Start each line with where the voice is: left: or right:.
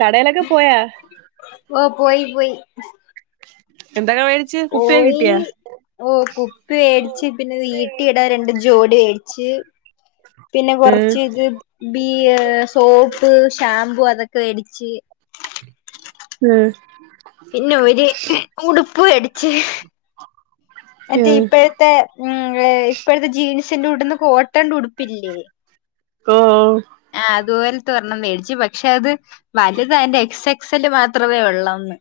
right: കടയിലൊക്കെ പോയാ
left: ഓ പോയി പോയി
right: എന്തൊക്കെ മേടിച്ച് കുപ്പിയൊക്കെ
left: ഓയി
right: കിട്ടിയാ
left: ഓ കുപ്പി വേടിച്ച് പിന്നെ വീട്ടി ഇടാൻ രണ്ട് ജോടി വേടിച്ച് പിന്നെ
right: ഉം
left: കൊറച്ച് ഇത് ബി സോപ്പ് ഷാംമ്പൂ അതൊക്കെ വേടിച്ച്
right: ഉം
left: പിന്നെ ഒരു ഉടുപ്പ് വേടിച്ച് മറ്റേ
right: ഉം
left: ഇപ്പോഴത്തെ ഇപ്പോഴത്തെ ജീൻസിന്റുടുന്ന കോട്ടന്റെ ഉടുപ്പില്ലേ
right: കോ
left: ആഹ് അതുപോലെത്തെരെണം മേടിച്ചു പക്ഷെ അത് വലുത അതിന്റെ എക്സ എക്സല്ല് മാത്രമേ ഉള്ളന്ന്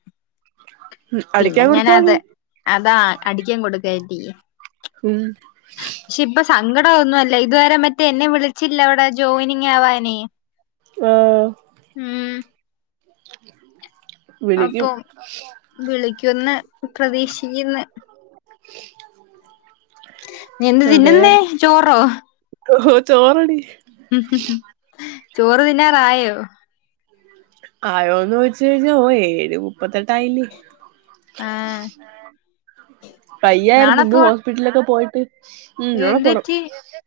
left: പിന്നെ
right: അടിക്കാൻ
left: ഞാൻ
right: കൊടുത്താ
left: അത
right: മതി
left: അതാ അടിക്കാൻ കൊടുക്കായിട്ടീ
right: ഉം
left: പക്ഷെ ഇപ്പ സങ്കടം അതൊന്നുമല്ല ഇതുവരെ മറ്റേ എന്നെ വിളിച്ചില്ല അവിടെ ജോയിനിങ് ആവാനേ
right: ഓഹ്
left: ഉം
right: [inaudible]
left: അപ്പം വിളിക്കുവെന്ന് പ്രതീക്ഷിക്ക്ന്ന്
right: [inaudible]
left: നീ എന്ത് തിന്ന്ന്നെ ചോറോ?
right: ഓഹോ ചോറാടി
left: ചോറ് തിന്നാറായോ?
right: ആയോന്ന് ചോദിച്ച് കഴിഞ്ഞ ഓ ഏഴ് മുപ്പത്തെട്ടായില്ലേ
left: ആഹ്
right: വയ്യായിരുന്നു
left: നാളെ
right: ഇന്ന്
left: പോവാ
right: ഹോസ്പിറ്റലിലൊക്കെ പോയിട്ട് ഉം നളെ
left: എന്ത്
right: പോണം പി.
left: പറ്റി
right: എ. എസി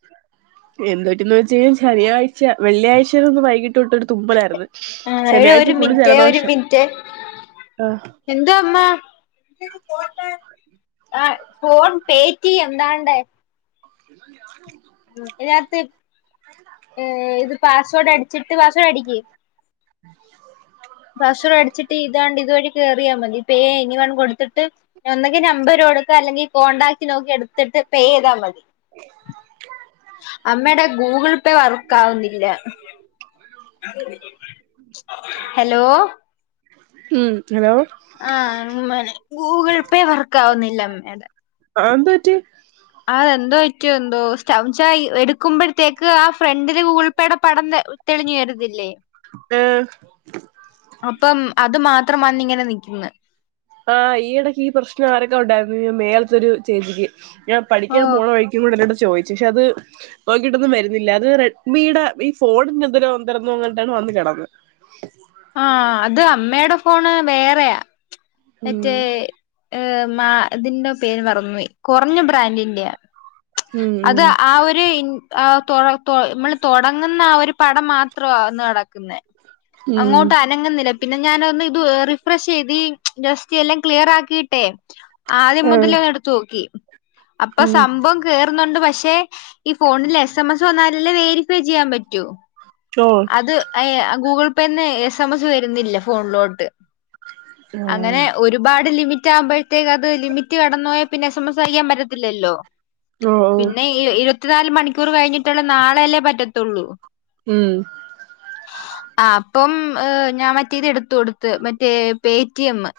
right: എന്തായിട്ടെന്ന് ചോദിച്ച് കഴിഞ ശനിയായ്ഴ്ച വെള്ളാഴ്ചയിടന്ന് വൈകിട്ട്ട്ടടുത്ത മ്പളായിരുന്നു
left: ആഹ് എടി
right: ശനിയാഴ്ച
left: ഒരു
right: ഫുള്ള്
left: മിനിറ്റേ
right: ജലദോഷം ആഹ്
left: എന്താ അമ്മ ആ ഫോൺ പേറ്റം എന്താണ്ട
right: [inaudible]
left: അതിനകത്ത് ഏ ഇത് പാസ്വേഡ് അടിച്ചിട്ടത്ത് പാസ്വേഡ് അടിക്ക
right: ഉ [unintelligible]
left: പസുര അടിച്ചിട്ട് ഇതണ്ട് ഇതുവഴി ക കേയറിയാൽ മതി പേ ഇനി വേണം കൊടുത്തിട്ട് ഒന്നങ്കി നമ്പർ കൊടുക്ക അല്ലെങ്കിൽ കോണ്ടാക്ട് നോക്കി എടുത്തിട്ട് പേ ചെയ്താ മതി അമ്മയുടെ ഗൂഗിൾ പേ വർക്കാവുന്നില്ല [inaudible]
right: ഉം ഹലോ
left: ആ മനെ ഗൂഗിൾ പേ വർക്കാവുന്നില്ല അമ്മേടെ
right: ആഹ് എന്ത്‌ പറ്റി?
left: അതെന്തോ പറ്റി എന്തോ സ്റ്റം എടുക്കുമ്പഴത്തേക്ക് ആ ഫ്രണ്ടില് ഗൂഗിൾ പേയുടെ പടം തെളിഞ്ഞു വെരത്തില്ലേ
right: ആഹ്
left: അപ്പം അത് മാത്രം വന്നിങ്ങനെ നിക്ക്ന്ന്
right: ആഹ് ഈ ഇടയ്ക്ക് ഈ പ്രശ്നം ആരൊക്കെ ഒണ്ടായിരുന്നു മേലത്തെ ഒരു ചേച്ചിക്ക് ഞാൻ
left: ഓ
right: പഠിക്കാൻ പോകണ വഴി ക്ക് കൂടെ ഇന്റട്ത്ത് ചോദിച്ചു പക്ഷെ അത് നോക്കിയിട്ടൊന്നും വരുന്നില്ല അത് റെഡ്മിയുടെ ഈ ഫോണിന് എന്തരോ എന്തരന്നോ എങ്ങാണ്ടാണ് വന്ന് കിടന്നന്ന്
left: ആഹ് അത് അമ്മയുടെ ഫോണ് വേറെയാ മറ്റേ
right: ഉം
left: മാ ഇതിന്റെ പേര് മറന്നു പോയി കൊറഞ്ഞ ബ്രാൻഡിന്റെയ അത്
right: ഉം
left: ആ ഒരു എഹ് തൊ തൊ നമ്മള് തൊടങ്ങുന്ന ആ ഒരു പടം മാത്രമാ വന്ന് കെടക്കുന്നേ
right: ഉം
left: അങ്ങോട്ട് അനങ്ങുന്നില്ല പിന്നെ ഞാന ഒന്ന് ഇത് റിഫ്രഷ് ചെയ്തി ജസ്റ്റ് എല്ലാം ക്ലിയറാക്കിയിട്ടെ ആദ്യം
right: ഉം ആഹ്
left: മുതലേ ഒന്ന് എടുത്തു നോക്കി അപ്പൊ
right: ഉം
left: സംഭവം കേറുന്നുണ്ട് പക്ഷെ ഈ ഫോണില് എസ് എം എസ് വന്നാ അല്ലേ വേരിഫൈ ചെയ്യാൻ പറ്റോ?
right: ഓഹോ
left: അത് അയി ഗൂഗിൾ പേന്ന് എസ് എം എസ് വരുന്നില്ല ഫോണിലോട്ട് അങ്ങനെ
right: ആഹ്
left: ഒരുപാട് ലിമിറ്റ് ആകുമ്പഴത്തേക്ക് അത് ലിമിറ്റ് കടന്ന് പോയാ പിന്നെ എസ് എം എസ് അയക്കാൻ പറ്റത്തില്ലല്ലോ
right: ഓ ഓ
left: പിന്നെ ഇരുപത്തിനാല് മണിക്കൂർ കഴിഞ്ഞിട്ടല്ലെ നാളെയല്ലേ പറ്റത്തൊള്ളൂ
right: ഉം
left: ആഹ് അപ്പം ഞാൻ മറ്റേ ഇത് എടുത്തു കൊടുത്ത് മറ്റേ പേ ടി എമ്മ്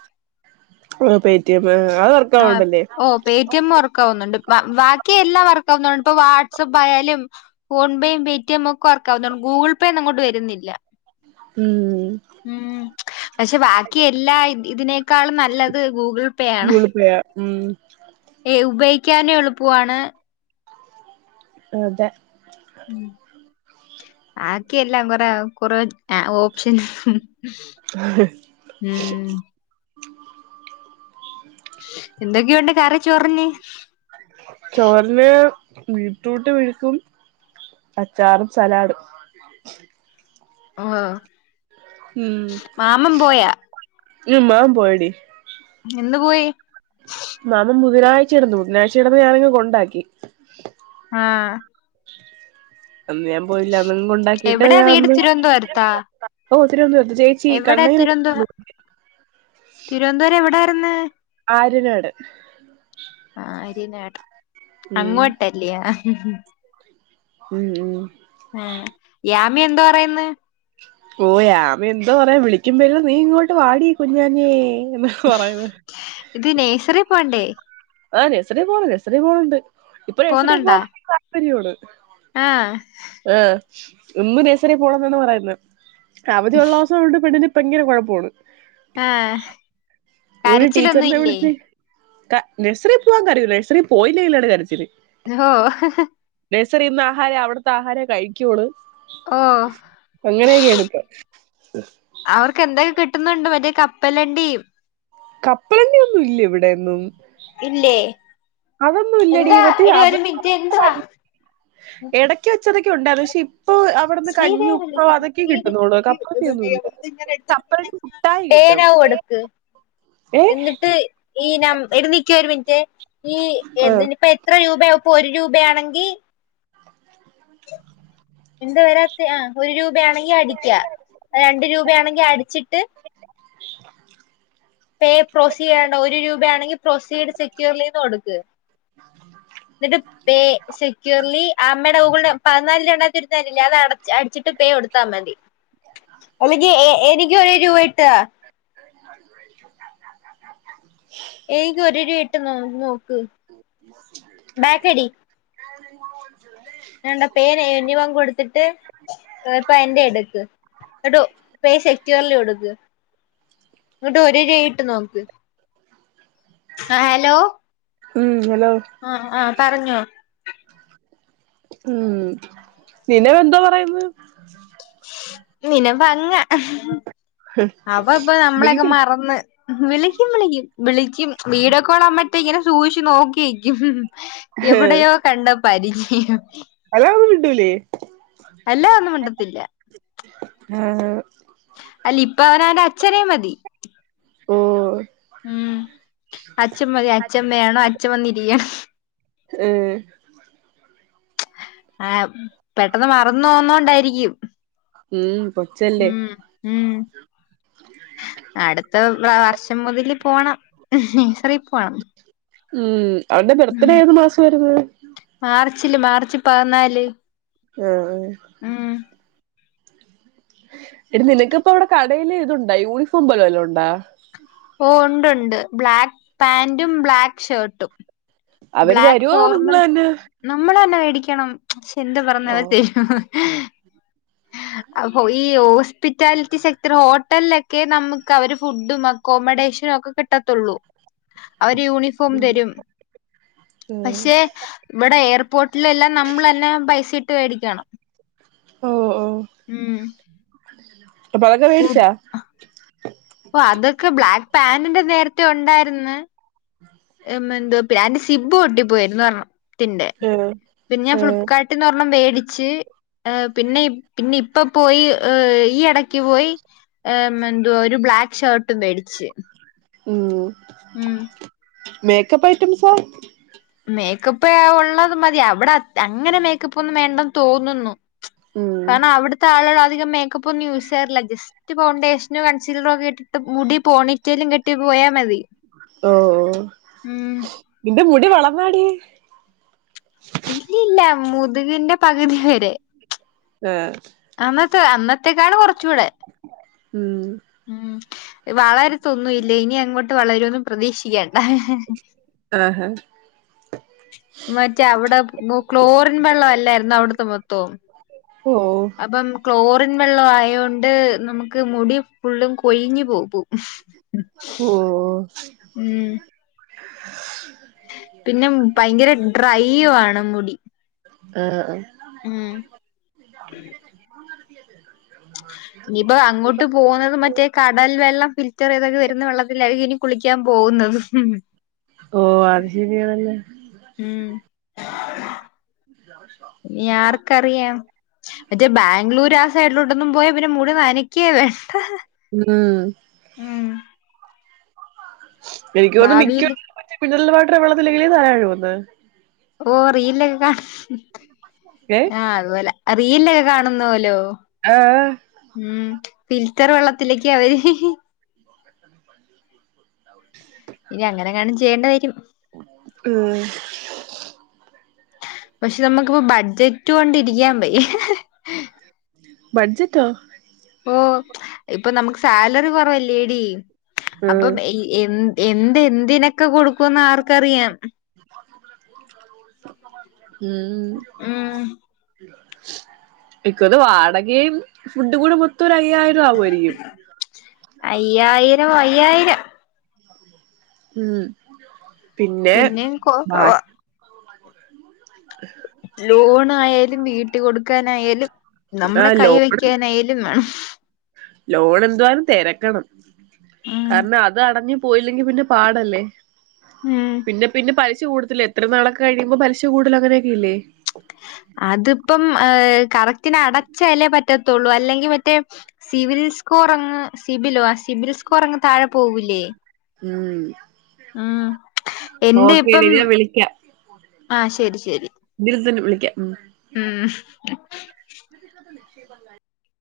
right: പേടിഎം അത
left: ആഹ ഓ പേടിഎം വർക്ക്അവുന്നുണ്ട് ബാക്കി എല്ലാം വർക്ക്അവുന്നുണ്ട് ഇപ്പൊ വാട്സ്ആപ്പ് ആയാലും ഫോൺ പേയും പേടിഎും ഒക്കെ വർക്കാവുന്നണ്ട് ഗൂഗിൾ പേ ഒന്നുംങ്ങോണ്ട് വരുന്നില്ല
right: ഉം
left: ഉ പക്ഷെ ബാക്കി എല്ലാ ഇതിനേക്കാൾ നല്ലത് ഗൂഗിൾ പേ ആണ്
right: ഗൂഗിൾ പേ ആഹ ഉം
left: ഏ ഐ ഉപയോഗിക്കാനേ എളുപ്പാണ്.
right: അതെ
left: ബാക്കിയ എല്ലാം കൊറ കൊറ ഓപ്ഷൻ ഉംഹ് എന്തൊക്കെ ഉണ്ട് കറി ചോറിന്
right: ചോറിന് ബിട്രൂട്ട് മെഴുക്കും അച്ചാറും സലാഡും ആഹ്
left: ആഹ്
right: ഉം മ് അവൻ പോയെടി
left: എന്ന് പോയി
right: മാമൻ ബുധാഴ്ച ഇടന്ന് ബുധനാഴ്ച ഇടന്ന് ഞാനിങ് കൊണ്ടാക്കി
left: ആഹ്
right: അന്ന് ഞാൻ പോയില്ല അന്ന് ഉണ്ടാക്കിട്ട്
left: എവിടാ
right: ഞാൻ
left: വീട്
right: അന്ന്
left: തിരുവനന്തപുരത്താ
right: ഓ ഒത്തിരി ഒന്ന് ചീ
left: എവിടെ തിരുവനന്ത
right: [unintelligible]
left: തിരുവനന്തപുരം എവിടെയാരിന്ന്
right: ആര്യനാട്
left: ആഹ ആര്യനാട്
right: ഉം
left: അങ്ങോട്ടല്ലയാ
right: മ് മ്മ്
left: ആഹ യാമി എന്തോ പറയന്ന്
right: ഓ യാമി എന്തോ പറയാൻ വിളിക്കുമ്പോല്ല നീ ഇങ്ങോട്ട് വാടി കുഞ്ഞാനേ എന്ന പറയന്ന്
left: ഇത് നേഴ്സറി പോവണ്ടേ
right: ആഹ് നഴ്സറി പോണ് നഴ്സറി പോണണ്ട് ഇപ്പൊ നഴ്സറി പോകാൻ വലിയ താല്പര്യമാണ്
left: ആഹ
right: ആഹ ഒന്ന് നേഴ്സറി പോണംന്നാണ് പറയുന്ന അവധിയുള്ള അവളുടെ പെണ്ണിന് ഭയങ്കര കുഴപ്പമാണ്
left: ആഹ്
right: മടെ
left: കരച്ചിലൊന്നും
right: ടീച്ചർന്റെ
left: ഇല്ലേ
right: അവിടെതെ നഴ്സറിൽ പോകവാൻ കരയില്ല നഴ്സറി പോയിലെ ആണ് കരച്ചിൽ
left: ഓഹ്
right: നേഴ്സറി നിന്ന് ആഹാരം അവിടുത്തെ ആഹാരേ കഴിക്കോളൂ
left: ഓ
right: അങ്ങനെയൊക്കെയാണ് ഇപ്പ
left: അവർക്ക് എന്തൊക്കെ കിട്ടുന്നുണ്ട് മറ്റേ കപ്പലണ്ടി
right: കപ്പലണ്ടി ഒന്നും ഇല്ല ഇവിടെൊന്നും
left: ഇല്ലേ
right: അതൊന്നുമില്ലെടി
left: എന്താ
right: മറ്റേ [inaudible]
left: എടി ഒരു മിനിറ്റ് എന്തുവാ
right: ഇടക്ക് വെച്ചതൊക്കെ ഉണ്ടായിരുന്നു പക്ഷെ ഇപ്പൊ അവിടുന്ന് കഞ്ഞി
left: ശ്രീദേവി
right: ഉപ്പമാവ്
left: വിളിക്കുന്നു
right: അതൊക്കെ കിട്ടുന്നുള്ളൂ കപ്പലണ്ടിന്നുംല്ല
left: ശ്രീദേവി
right: കപ്പലണ്ടി മുട്ടായി കിട്ടും
left: പേനാവ് കൊടക്ക്
right: ഏ
left: എന്നിട്ട് ഈ ന എടി നിക്കേ ഒരു മിനിറ്റ് ഈ
right: ആ
left: ഇതിനിപ്പോ എത്ര രൂപയാ ഇപ്പൊ ഒരു രൂപയാണെങ്കിൽ എന്ത വരാ ആ ഒരു രൂപയാണെങ്കി അടിക്ക രണ്ട് രൂപയാണെങ്കിൽ അടിച്ചിട്ട് പേ പ്രോസീ ചെയ്യേണ്ട ഒരു രൂപയാണെങ്കിൽ പ്രൊസീഡ് സെക്യൂർലി നിന്ന് കൊടുക്കുക എന്നിട്ട് പേ സെക്യൂർലി ആ അമ്മയുടെ ഗൂഗളുടെ പതിനാല് രണ്ടായിരത്തി ഒരുരുരംല്ല അത്ട അടിച്ചി് പേ കൊടുത്താൽ മതി അല്ലെങ്കി എനിക്ക് ഒരു രൂപ ഇട്ടതാ
right: [inaudible]
left: ഏനിക്ക് ഒരുരു പ ഇട്ട് നോ നോക്ക് ബാക്കടി
right: [unintelligible]
left: ഞാണ്ടേ പേര് എഴുതിവാൻ കൊടുത്തിട്ട് ഇപ്പൊ എന്റെ എടുക്ക് എടോ പേ ഷെട്യൂവറില് കൊടുക്ക് എന്നിട്ട് ഒരു രൂപ ഇട്ട് നോക്ക് ആഹ് ഹലോ
right: ഉം ഹലോ
left: ആഹ് ആഹ് പറഞ്ഞോ
right: ഉം നിനവെന്തോ പറയ്ന്ന്
left: നിനമ്പങ്ങാ അവ ഇപ്പൊ നമ്മളൊക്കെ
right: വിളിക്കണം
left: മറന്ന് വിളിക്കും വിളിക്കും വിളിക്കും വീഡിയോ കോളാവുമ്പത്തേ ഇങ്ങനെ സൂക്ഷിച്ച് നോക്കി നിക്കും എവിടെയോ കണ്ട പരിചയം
right: ഹലോന്നും മിണ്ടൂലേ
left: ഹലോ ഒന്നും മിണ്ടത്തില്ല
right: ആഹ് ഹ്
left: അല്ല ഇപ്പ അവനവന്റെ അച്ഛനെ മതി
right: ഓഹ്
left: ഉം അച്ഛൻമതി അച്ഛമ്മയാണോ അച്ഛൻ വന്നിരിക്കണം
right: ഉം
left: ആഹ് പെട്ടെന്ന് മറന്ന് പോവുന്ന കൊണ്ടായിരിക്കും
right: ഉം കൊച്ചല്ലേ
left: ഉം ഉം അടുത്ത വ വർഷം മുതല് പോണം നേഴ്സറി പോണം
right: ഉം അവന്റെ ബെർത്ത്ഡേ
left: ഉം
right: ഏത് മാസം വരുന്നത്
left: മാർച്ചില് മാർച്ച് പതിനാല്
right: ആഹ് ആഹ്
left: ഉം
right: എടി നിനക്കിപ്പം അവിടെ കടേല് ഇതുണ്ടോ യൂണിഫോം പോലെ വല്ലോ ഒണ്ടാ
left: ഓ ഒണ്ട്ണ്ട് ബ്ലാക്ക് പാന്റും ബ്ലാക്ക് ഷർട്ടും
right: അവര്
left: ബ്ലാക്ക്
right: തരുവോ
left: ഫോർമൽ
right: നിങ്ങള് തന്നെ
left: നമ്മളന്നെ മേടിക്കണം ഷെന്റ്
right: ഓ
left: പറഞ്ഞവരത്തെ അപ്പോ ഈ ഓസ് പിറ്റാലിറ്റി സെക്ടർ ഹോട്ടലിലൊക്കെ നമുക്ക് അവര് ഫുഡും അക്കോമഡേഷനും ഒക്കെ കിട്ടത്തുള്ളൂ അവര് യൂണിഫോം തരും
right: ഉം.
left: പക്ഷെ ഇവിടെ ഏർ പോട്ടിലെല്ലാം നമ്മള് തന്നെ പൈസ ഇട്ട് വേടിക്കണം
right: ഓഹ് ഓഹ്
left: ഉം
right: കൊള്ളിലല്ലോ
left: പോ ഓഹ് അതൊക്കെ ബ്ലാക്ക് പാന്റിന്റെ നേരത്തെ ഉണ്ടാര്ന്ന് എമ്മെന്തൊ പാന്റ് സിബ്ബ് പൊട്ടിപ്പോയിരുന്നു പർഞ്ഞു ത്തിന്റെ
right: ഏ
left: പിന്നെ ഞാൻ ഫ്ലിപ്പ് കാർട്ട്ന്ന് ഒര്ണ്ണം വെടിച്ച് പിന്നെ ഇ പിന്നെ ഇപ്പ പോയി ഈ എടക്ക് പോയി എന്തുവാ ഒരു ബ്ലാക്ക് ഷർട്ടും വെടിച്ച്
right: ഉം
left: ഉം
right: മേക്കപ്പ് ഐറ്റംസോ
left: മേക്കപ്പ് ഒള്ളത് മതി അവടെ അ അങ്ങനെ മേക്കപ്പ് ഒന്നും വേണ്ടെന്ന് തോന്നുന്നു
right: ഉം.
left: കാരണം അവട്ത്തെ ആള്കള് അധികം മേക്കപ്പ് ഒന്നും യൂസ് ചെയ്യാറില്ല ജസ് റ്റ് ഫൗണ്ടേഷ്നും കൺസീലറും ഒക്ക ഇട്ടിട്ട് മുടി പോണിറ്റയിലും കെട്ടി പോയാ മതി
right: ഓ
left: ഉം
right: നിന്റെ മുടി വളർന്നാടി
left: ഇല്ലില്ല മുതുകിന്റെ പകുതി വരെ
right: ആ
left: അന്നത്തെ അന്നത്തേക്കാളും കൊർച്ചൂടെ
right: ഉം
left: ഉം വളര്ത്തൊന്നു ഇല്ല ഇനിയങ്ങോട്ട് വളരൊന്നും പ്രതീക്ഷിക്കണ്ട
right: ആ ഹാ
left: മറ്റേ അവടെ ഗോ ക്ലോറിൻ വെള്ള അല്ലായിരുന്നോ അവ്ട്ത്തെ മൊത്തവും
right: ഓ
left: അപ്പം ക്ലോറിൻ വെള്ളം ആയോണ്ട് നമുക്ക് മുടി ഫുള്ളും കൊയിഞ് പോകും ഉം
right: ഉം
left: ഉം പിന്നെ ഭയങ്കര ഡ്രൈയ്യു ആണ് മുടി
right: ആ ആ
left: ഉം ഇനിപ്പോ അങ്ങോട്ട് പോവുന്നത് മറ്റേ കടൽ വെള്ളം ഫിൽറ്ററ് ചെയ്തൊക്കെ വരുന്ന വെള്ളത്തിലായിരിക്കും ഇനി കുളിക്ക്യാം പോവുന്നത്
right: ഓ അത് ശരിയാണല്ലേ
left: ഉം ഇനി ആർക്കറിയാം മറ്റേ ബാംഗ്ലൂര് ആ സൈഡിലോട്ടൊന്നും പോയാ പിന്നെ മുടി നനക്യെ വേണ്ട
right: ഉം
left: ഉം
right: എനിക്ക് തോന്നുന്നു മിക്ക്യ
left: ഭാവിയില്
right: മിനറൽ വാട്ടർ വെള്ളത്തിലല്ലേ തല കഴുകുന്ന
left: ഓ റീൽലോക്കെ കാ
right: ഏ
left: ആ അതുപോലെ റിൽലൊക്ക കാണുന്നോലോ
right: ആ
left: ഉം ഫിൽറ്റർ വെള്ളത്തിലേക്ക് അവര്
right: [inaudible] [inaudible]
left: ഇനി അങ്ങന എങ്ങാനും ചെയ്യേണ്ട വരോ
right: ഉം
left: പക്ഷെ നമ്മക്ക്പ്പോ ബഡ്ജറ്റ് കൊണ്ടിരിക്ക്യാം വയ്യ
right: ബഡ്ജറ്റോ
left: ഓഹ്. ഇപ്പം നമ്മക്ക് സാലറി കൊറവല്ലേടി.
right: ഉം.
left: അപ്പം എയ് എൻ എന്ത് എന്തിനൊക്കെ കൊടുക്കു ന്നാർക്കറിയാം.
right: ഉം
left: ഉം
right: ഇക്കോന്ന് വാടകയും ഫുഡും കൂടെ മൊത്തം ഒര് അയ്യായിരം ആവൊയിരിക്കും.
left: അയ്യായിരം, അയ്യായിര
right: ഉം. പിന്നെ
left: പിന്നേം
right: ബാ....
left: കൊറവാ
right: [inaudible]
left: ലോണയാലും, വീട്ടി കൊട്ക്കാനായാലും,
right: ആ
left: നമ്മടെ കയ്യീ വെക്കാനായാലും വേണം.
right: ലോണ് എന്തുവാന്ന് തെരക്കണം.
left: ഉം
right: കാരണം അത് അടഞ്ഞ് പോയില്ലെങ്കി പിന്നെ പാടല്ലെ.
left: ഉം
right: പിന്നെ പിന്നെ പലിശ കൂട്തലാ ത്തിലും നാളൊക്കെ കഴിയുമ്പൊ പലിശ കൂട് ലൊ അങ്ങനൊക്കെയില്ലെ.
left: അത്പ്പം ഏഹ് കറക്റ്റിന് അടച്ചല്ലെ പറ്റത്തുള്ളു. അല്ലെങ്കി മറ്റെ.... സിവിൽ സ്കോറങ്ങ് സിബിലൊ ആഹ് സിബിൽ സ്കോറങ്ങ് താഴെ പോവൂല്ലേ.
right: ഉം
left: ഉം. ഇണ്ട് പ്പം
right: ഓക്കേടി ഞാൻ വിളിക്കാം
left: ആഹ് ശരി, ശരി.
right: [unintelligible] വിളിക്കാം. ഉം
left: ഉം
right: ഇന്നത്തെ നിക്ഷേപങ്ങൾ